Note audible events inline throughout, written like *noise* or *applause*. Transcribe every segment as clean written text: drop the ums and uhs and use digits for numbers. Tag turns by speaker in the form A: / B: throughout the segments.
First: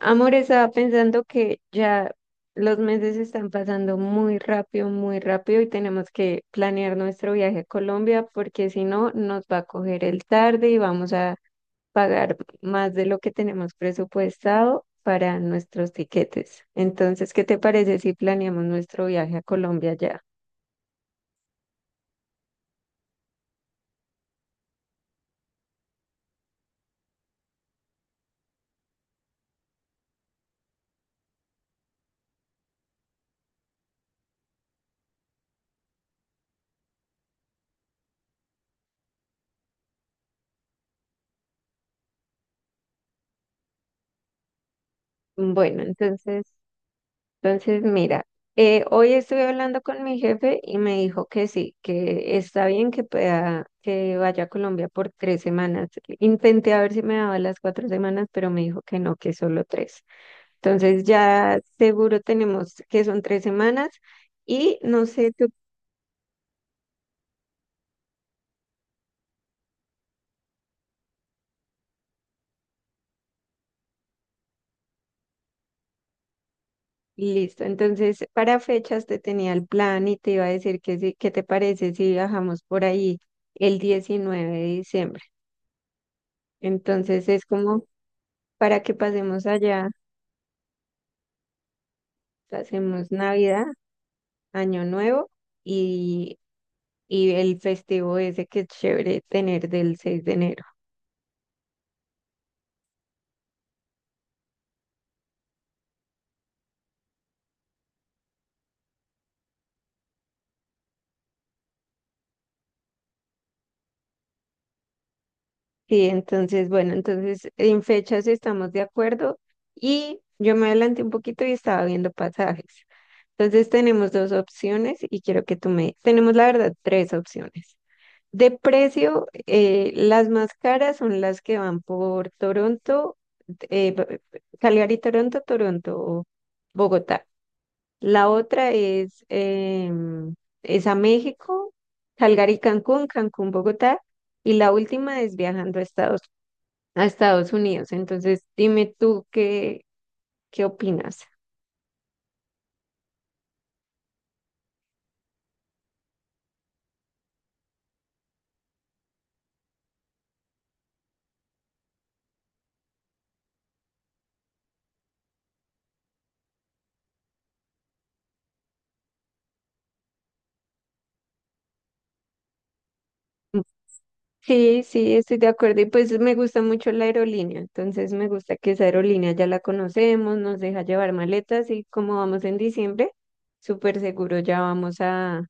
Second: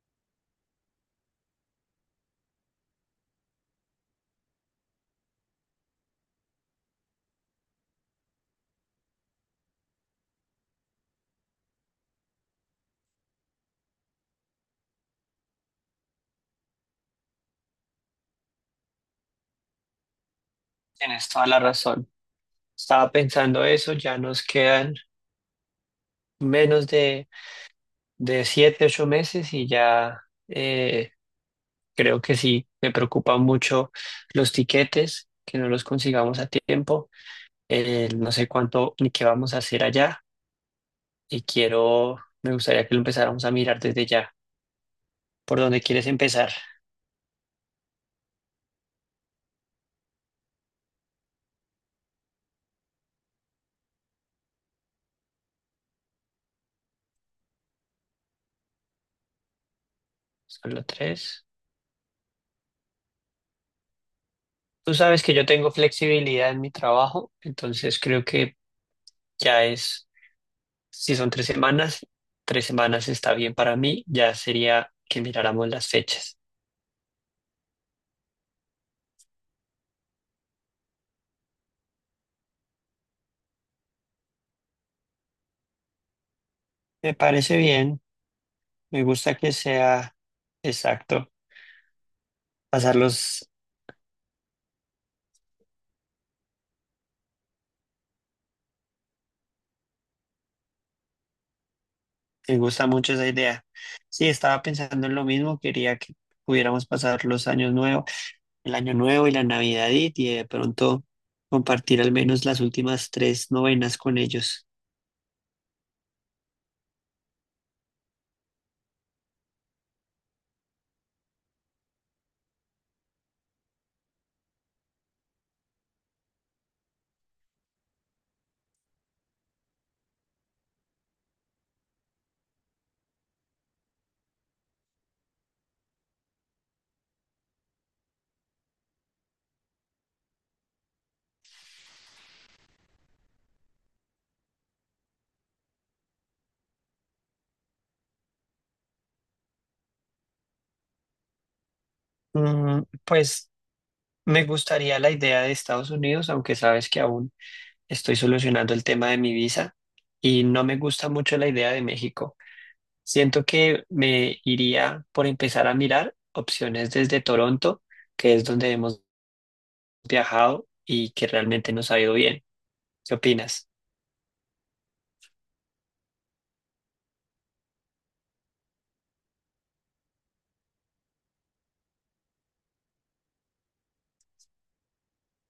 A: Amor, estaba pensando que ya los meses están pasando muy rápido y tenemos que planear nuestro viaje a Colombia porque si no nos va a coger el tarde y vamos a pagar más de lo que tenemos presupuestado para nuestros tiquetes. Entonces, ¿qué te parece si planeamos nuestro viaje a Colombia ya?
B: Tienes toda la razón. Estaba pensando eso, ya nos quedan menos de 7, 8 meses y ya eh, creo que sí, me preocupan mucho los tiquetes, que no los consigamos a tiempo. No sé cuánto ni qué vamos a hacer allá y quiero, me gustaría que lo empezáramos a mirar desde ya. ¿Por dónde
A: Bueno,
B: quieres
A: entonces.
B: empezar?
A: Entonces, mira, hoy estuve hablando con mi jefe y me dijo que sí, que está bien que pueda, que vaya a Colombia por 3 semanas. Intenté a ver si me daba las 4 semanas, pero me dijo que no, que solo tres.
B: Solo
A: Entonces
B: tres.
A: ya seguro tenemos que son 3 semanas y
B: Tú
A: no
B: sabes que
A: sé
B: yo
A: tú.
B: tengo flexibilidad en mi trabajo, entonces creo que ya es. Si son 3 semanas, 3 semanas está bien para mí. Ya sería que miráramos las fechas.
A: Listo, entonces para fechas te tenía el plan y te iba a decir que sí, ¿qué te parece si viajamos por ahí el 19 de diciembre?
B: Me
A: Entonces es
B: parece
A: como
B: bien.
A: para que
B: Me gusta
A: pasemos
B: que
A: allá.
B: sea exacto.
A: Hacemos
B: Pasarlos,
A: Navidad, Año Nuevo y, y el festivo ese que es chévere tener del 6 de enero.
B: me gusta mucho esa idea. Sí, estaba pensando en lo mismo. Quería que pudiéramos pasar los años nuevos, el año nuevo y la Navidad y de pronto compartir al menos las últimas tres novenas con ellos.
A: Sí, entonces, bueno, entonces en fechas estamos de acuerdo y yo me adelanté un poquito y estaba viendo pasajes. Entonces tenemos dos opciones y quiero que tú me. Tenemos la verdad tres opciones. De precio, las más caras son las que van por Toronto, eh, Calgary, Toronto, Toronto, Bogotá. La otra es, es a México, Calgary, Cancún, Cancún, Bogotá. Y la última es viajando a Estados Unidos. Entonces, dime tú qué opinas.
B: Mm, pues me gustaría la idea de Estados Unidos, aunque sabes que aún estoy solucionando el tema de mi visa y no me gusta mucho la idea de México. Siento que me iría por empezar a mirar opciones desde Toronto, que es donde hemos viajado y que realmente nos ha ido bien. ¿Qué opinas?
A: Sí, sí, estoy de acuerdo. Y pues me gusta mucho la aerolínea. Entonces, me gusta que esa aerolínea ya la conocemos, nos deja llevar maletas y como vamos en diciembre, súper seguro ya vamos a,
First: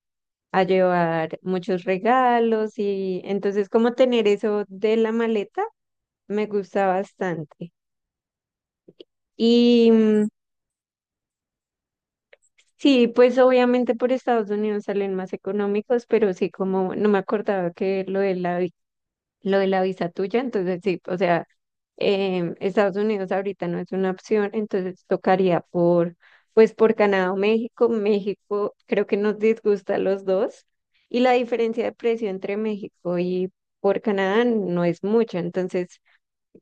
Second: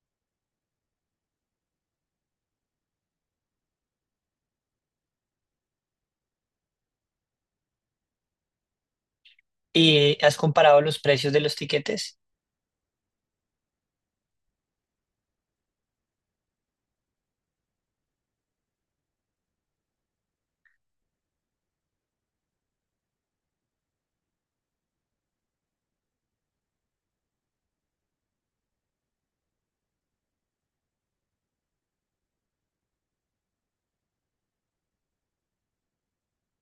A: a llevar muchos regalos. Y entonces, como tener eso de la maleta me gusta bastante. Y
B: ¿Y has comparado los precios de los tiquetes?
A: sí, pues obviamente por Estados Unidos salen más económicos, pero sí, como no me acordaba que lo de la, lo de la visa tuya, entonces sí, o sea, Estados Unidos ahorita no es una opción, entonces tocaría pues por Canadá o México. México creo que nos disgusta a los dos y la diferencia de precio entre México y por Canadá no es mucha, entonces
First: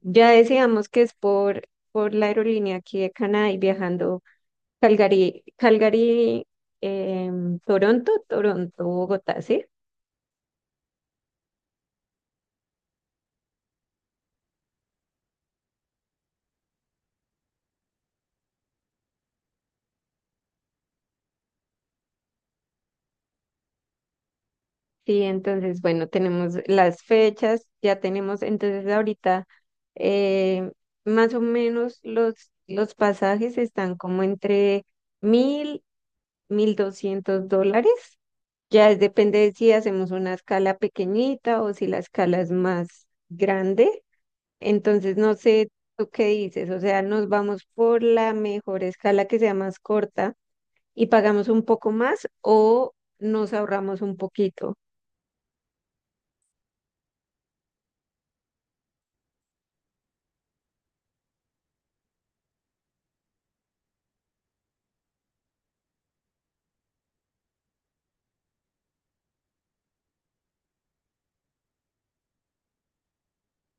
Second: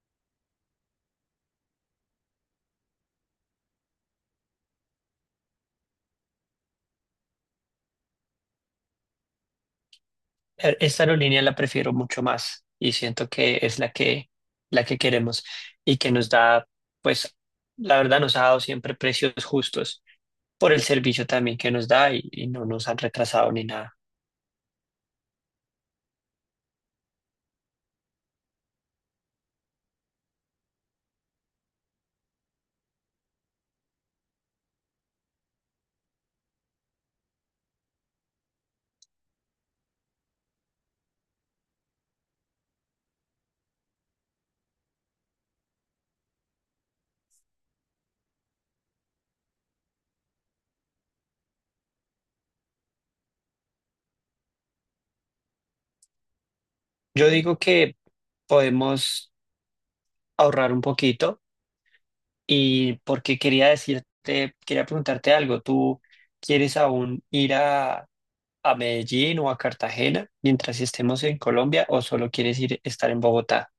A: ya decíamos que es por la aerolínea aquí de Canadá y viajando Calgary, Toronto, Toronto, Bogotá, ¿sí?
B: Esta aerolínea la prefiero mucho más y siento que es la que queremos y que nos da, pues, la verdad nos ha dado siempre precios justos, por el servicio también que nos da y no nos han retrasado ni nada.
A: Sí, entonces, bueno, tenemos las fechas, ya tenemos, entonces ahorita eh, más o menos los pasajes están como entre mil, $1.200. Ya depende de si hacemos una escala pequeñita o si la escala es más grande. Entonces, no sé tú qué dices, o sea, nos vamos por la mejor escala que sea más corta y pagamos un poco más o nos ahorramos un poquito.
B: Yo digo que podemos ahorrar un poquito y porque quería preguntarte algo. ¿Tú quieres aún ir a Medellín o a Cartagena mientras estemos en Colombia o solo quieres ir estar en Bogotá?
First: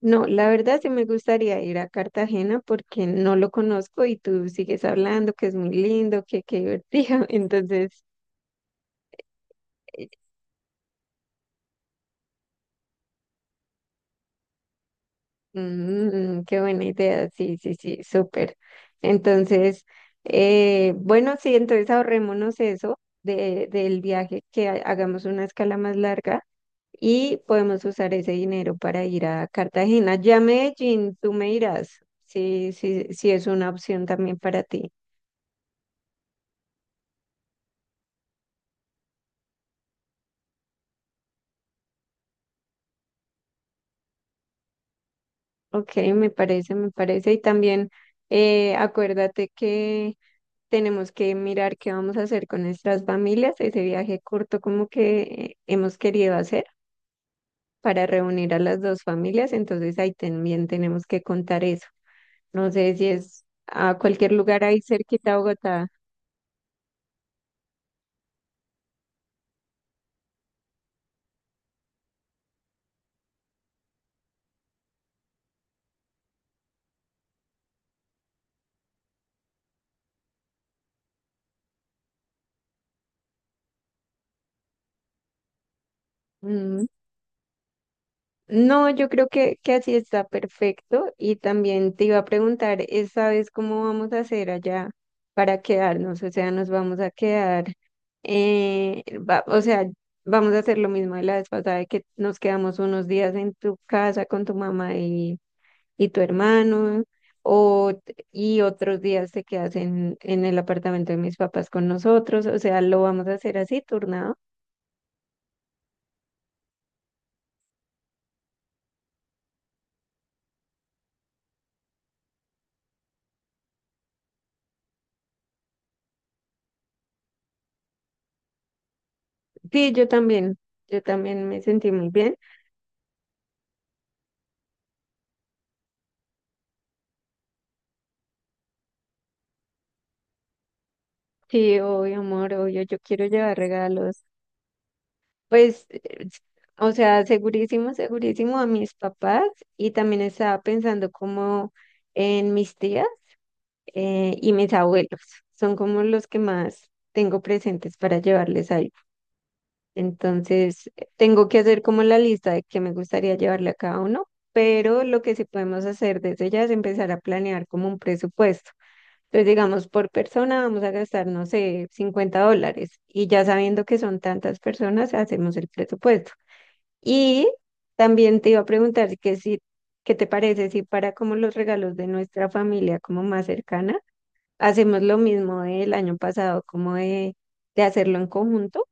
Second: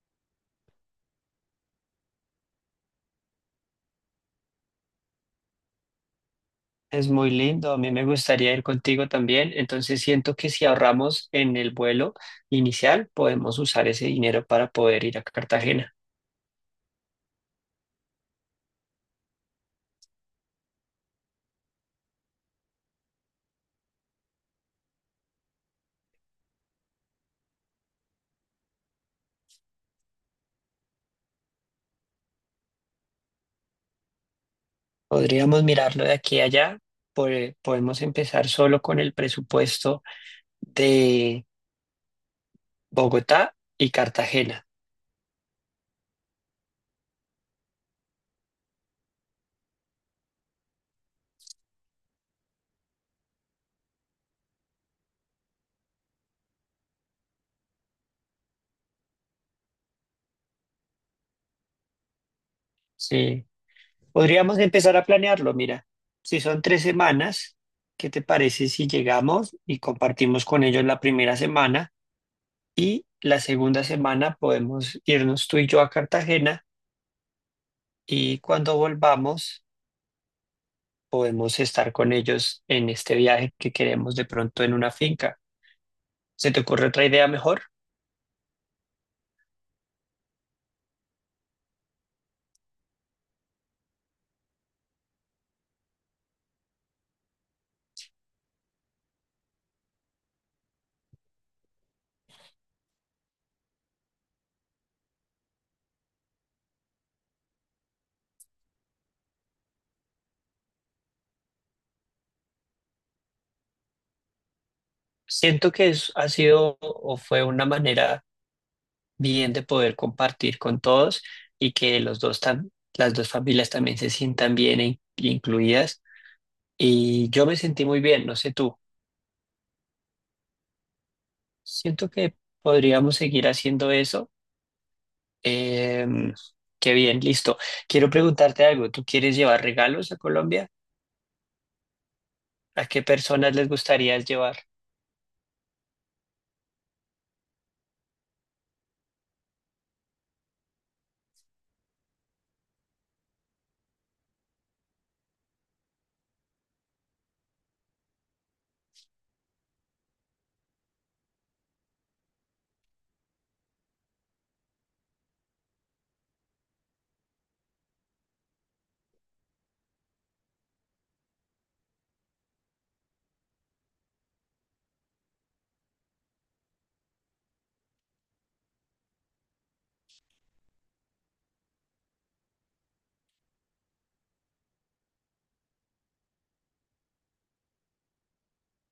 A: No, la verdad sí me gustaría ir a Cartagena porque no lo conozco y tú sigues hablando que es muy lindo, que qué
B: Es
A: divertido. *laughs*
B: muy lindo, a mí
A: Entonces,
B: me gustaría ir contigo también, entonces
A: eh,
B: siento que si ahorramos en el vuelo inicial podemos usar ese dinero para poder ir a Cartagena.
A: qué buena idea. Sí, sí, sí, súper. Entonces, bueno, sí, entonces ahorrémonos eso del viaje, que hagamos una escala más larga y podemos usar ese dinero para ir a Cartagena. Ya Medellín, tú me dirás si es una opción también para ti.
B: Podríamos mirarlo de aquí a allá. Podemos empezar solo con el presupuesto de Bogotá y Cartagena.
A: Ok, me parece, me parece. Y también acuérdate que tenemos que mirar qué vamos a hacer con nuestras familias, ese viaje corto como que hemos querido hacer para reunir a las dos familias, entonces ahí también tenemos que contar eso. No sé si es
B: Sí.
A: a cualquier
B: Podríamos
A: lugar ahí
B: empezar a
A: cerquita a
B: planearlo,
A: Bogotá.
B: mira. Si son tres semanas, ¿qué te parece si llegamos y compartimos con ellos la primera semana? Y la segunda semana podemos irnos tú y yo a Cartagena y cuando volvamos podemos estar con ellos en este viaje que queremos de pronto en una finca. ¿Se te
A: mm,
B: ocurre otra idea mejor?
A: No, yo creo que así está perfecto. Y también te iba a preguntar, ¿esta vez cómo vamos a hacer allá para quedarnos? O sea, nos vamos a quedar, o sea, vamos a hacer lo mismo de la vez pasada, de que nos quedamos unos días en tu casa con tu mamá y tu hermano, o, y otros días te quedas en el apartamento de mis papás con nosotros. O sea, lo vamos a hacer así, turnado.
B: Siento que ha sido o fue una manera bien de poder compartir con todos y que las dos familias también se sientan bien incluidas. Y yo me sentí muy bien, no sé tú.
A: Sí, yo también me sentí muy
B: Siento
A: bien.
B: que podríamos seguir haciendo eso. Em, Qué bien, listo. Quiero preguntarte algo. ¿Tú quieres llevar regalos a Colombia?
A: Sí, obvio, amor, obvio,
B: ¿A
A: yo
B: qué
A: quiero
B: personas
A: llevar
B: les gustaría
A: regalos.
B: llevar?
A: Pues, o sea, segurísimo, segurísimo a mis papás y también estaba pensando como en mis tías y mis abuelos. Son como los que más tengo presentes para llevarles algo. Entonces, tengo que hacer como la lista de que me gustaría llevarle a cada uno, pero lo que sí podemos hacer desde ya es empezar a planear como un presupuesto. Entonces, digamos, por persona vamos a gastar, no sé, $50 y ya sabiendo que son tantas personas, hacemos el presupuesto. Y también te iba a preguntar que si, ¿qué te parece si para como los regalos de nuestra familia como más cercana, hacemos lo mismo del año pasado, como de hacerlo en conjunto?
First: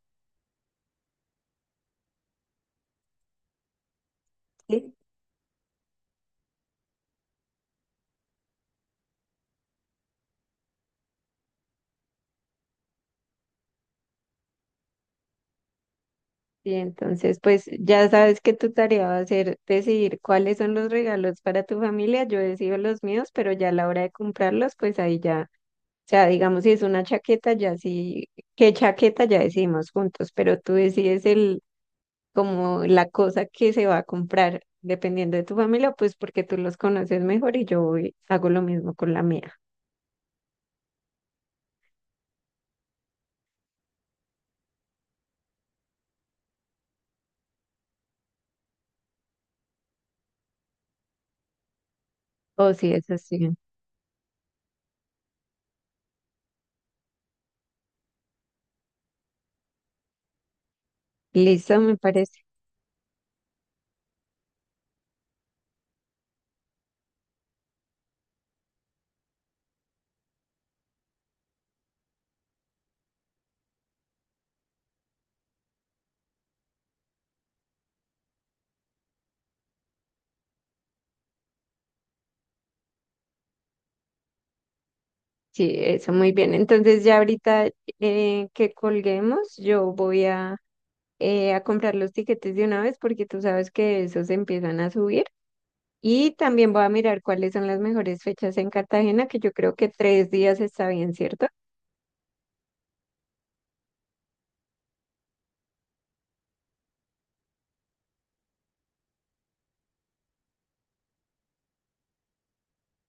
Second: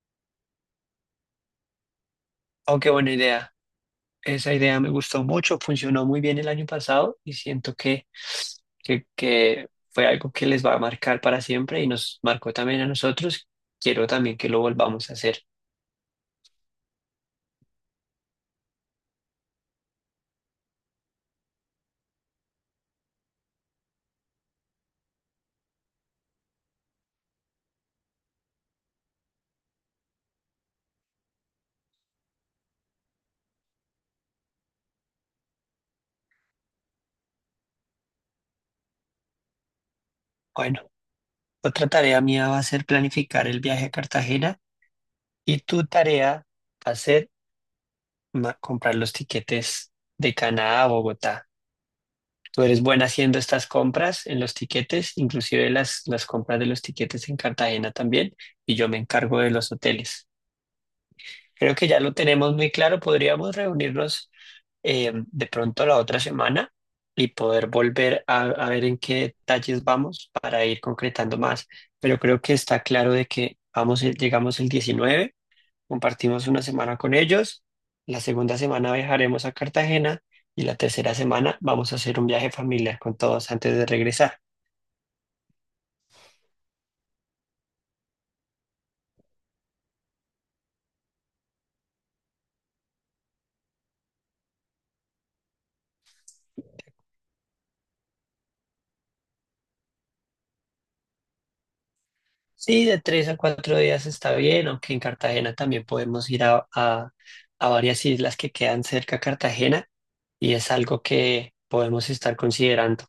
B: Oh, qué buena idea. Esa idea me
A: ¿Sí?
B: gustó mucho, funcionó muy bien el año pasado y siento que fue algo que les va a marcar para siempre y nos marcó también a nosotros. Quiero también que lo volvamos a hacer.
A: Y entonces, pues ya sabes que tu tarea va a ser decidir cuáles son los regalos para tu familia. Yo decido los míos, pero ya a la hora de comprarlos, pues ahí ya. O sea, digamos, si es una chaqueta, ya sí, qué chaqueta ya decimos juntos, pero tú decides el, como la cosa que se va a comprar, dependiendo de tu familia, pues porque tú los conoces mejor y yo hago lo mismo con la mía.
B: Bueno, otra tarea mía va a ser planificar el viaje a Cartagena y tu tarea va a ser comprar los tiquetes de Canadá a Bogotá. Tú
A: Oh,
B: eres
A: sí,
B: buena
A: es
B: haciendo
A: así.
B: estas compras en los tiquetes, inclusive las compras de los tiquetes en Cartagena también, y yo me encargo de los hoteles. Creo
A: Listo,
B: que
A: me
B: ya lo
A: parece.
B: tenemos muy claro. Podríamos reunirnos de pronto la otra semana y poder volver a ver en qué detalles vamos para ir concretando más. Pero creo que está claro de que vamos, llegamos el 19, compartimos una semana con ellos, la segunda semana viajaremos a Cartagena y la tercera semana vamos a hacer un viaje familiar con todos antes de regresar.
A: Sí, eso muy bien. Entonces ya ahorita que colguemos, yo voy a comprar los tiquetes de una vez porque tú sabes que esos empiezan a subir. Y también voy a mirar cuáles son las mejores fechas en Cartagena, que yo creo que 3 días está bien, ¿cierto?
B: Sí, de 3 a 4 días está bien, aunque en Cartagena también podemos ir a varias islas que quedan cerca a Cartagena y es algo que podemos estar considerando.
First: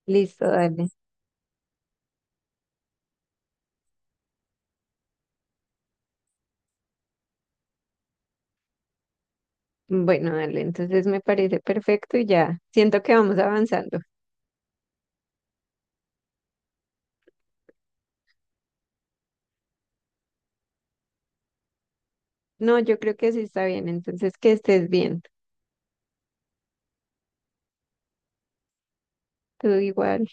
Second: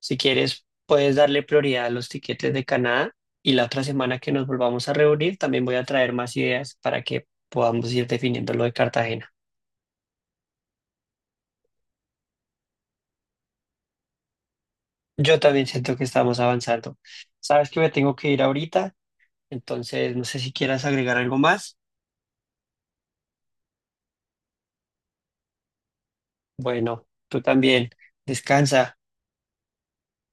B: Si
A: Listo,
B: quieres,
A: dale.
B: puedes darle prioridad a los tiquetes de Canadá y la otra semana que nos volvamos a reunir también voy a traer más ideas para que podamos ir definiendo lo de Cartagena.
A: Bueno, dale, entonces me parece perfecto y ya siento que vamos avanzando.
B: Yo también siento que estamos avanzando. Sabes que me tengo que ir ahorita, entonces no sé si quieras agregar algo más.
A: No, yo creo que sí está bien, entonces que estés bien.
B: Bueno, tú también. Descansa.
A: Tú igual.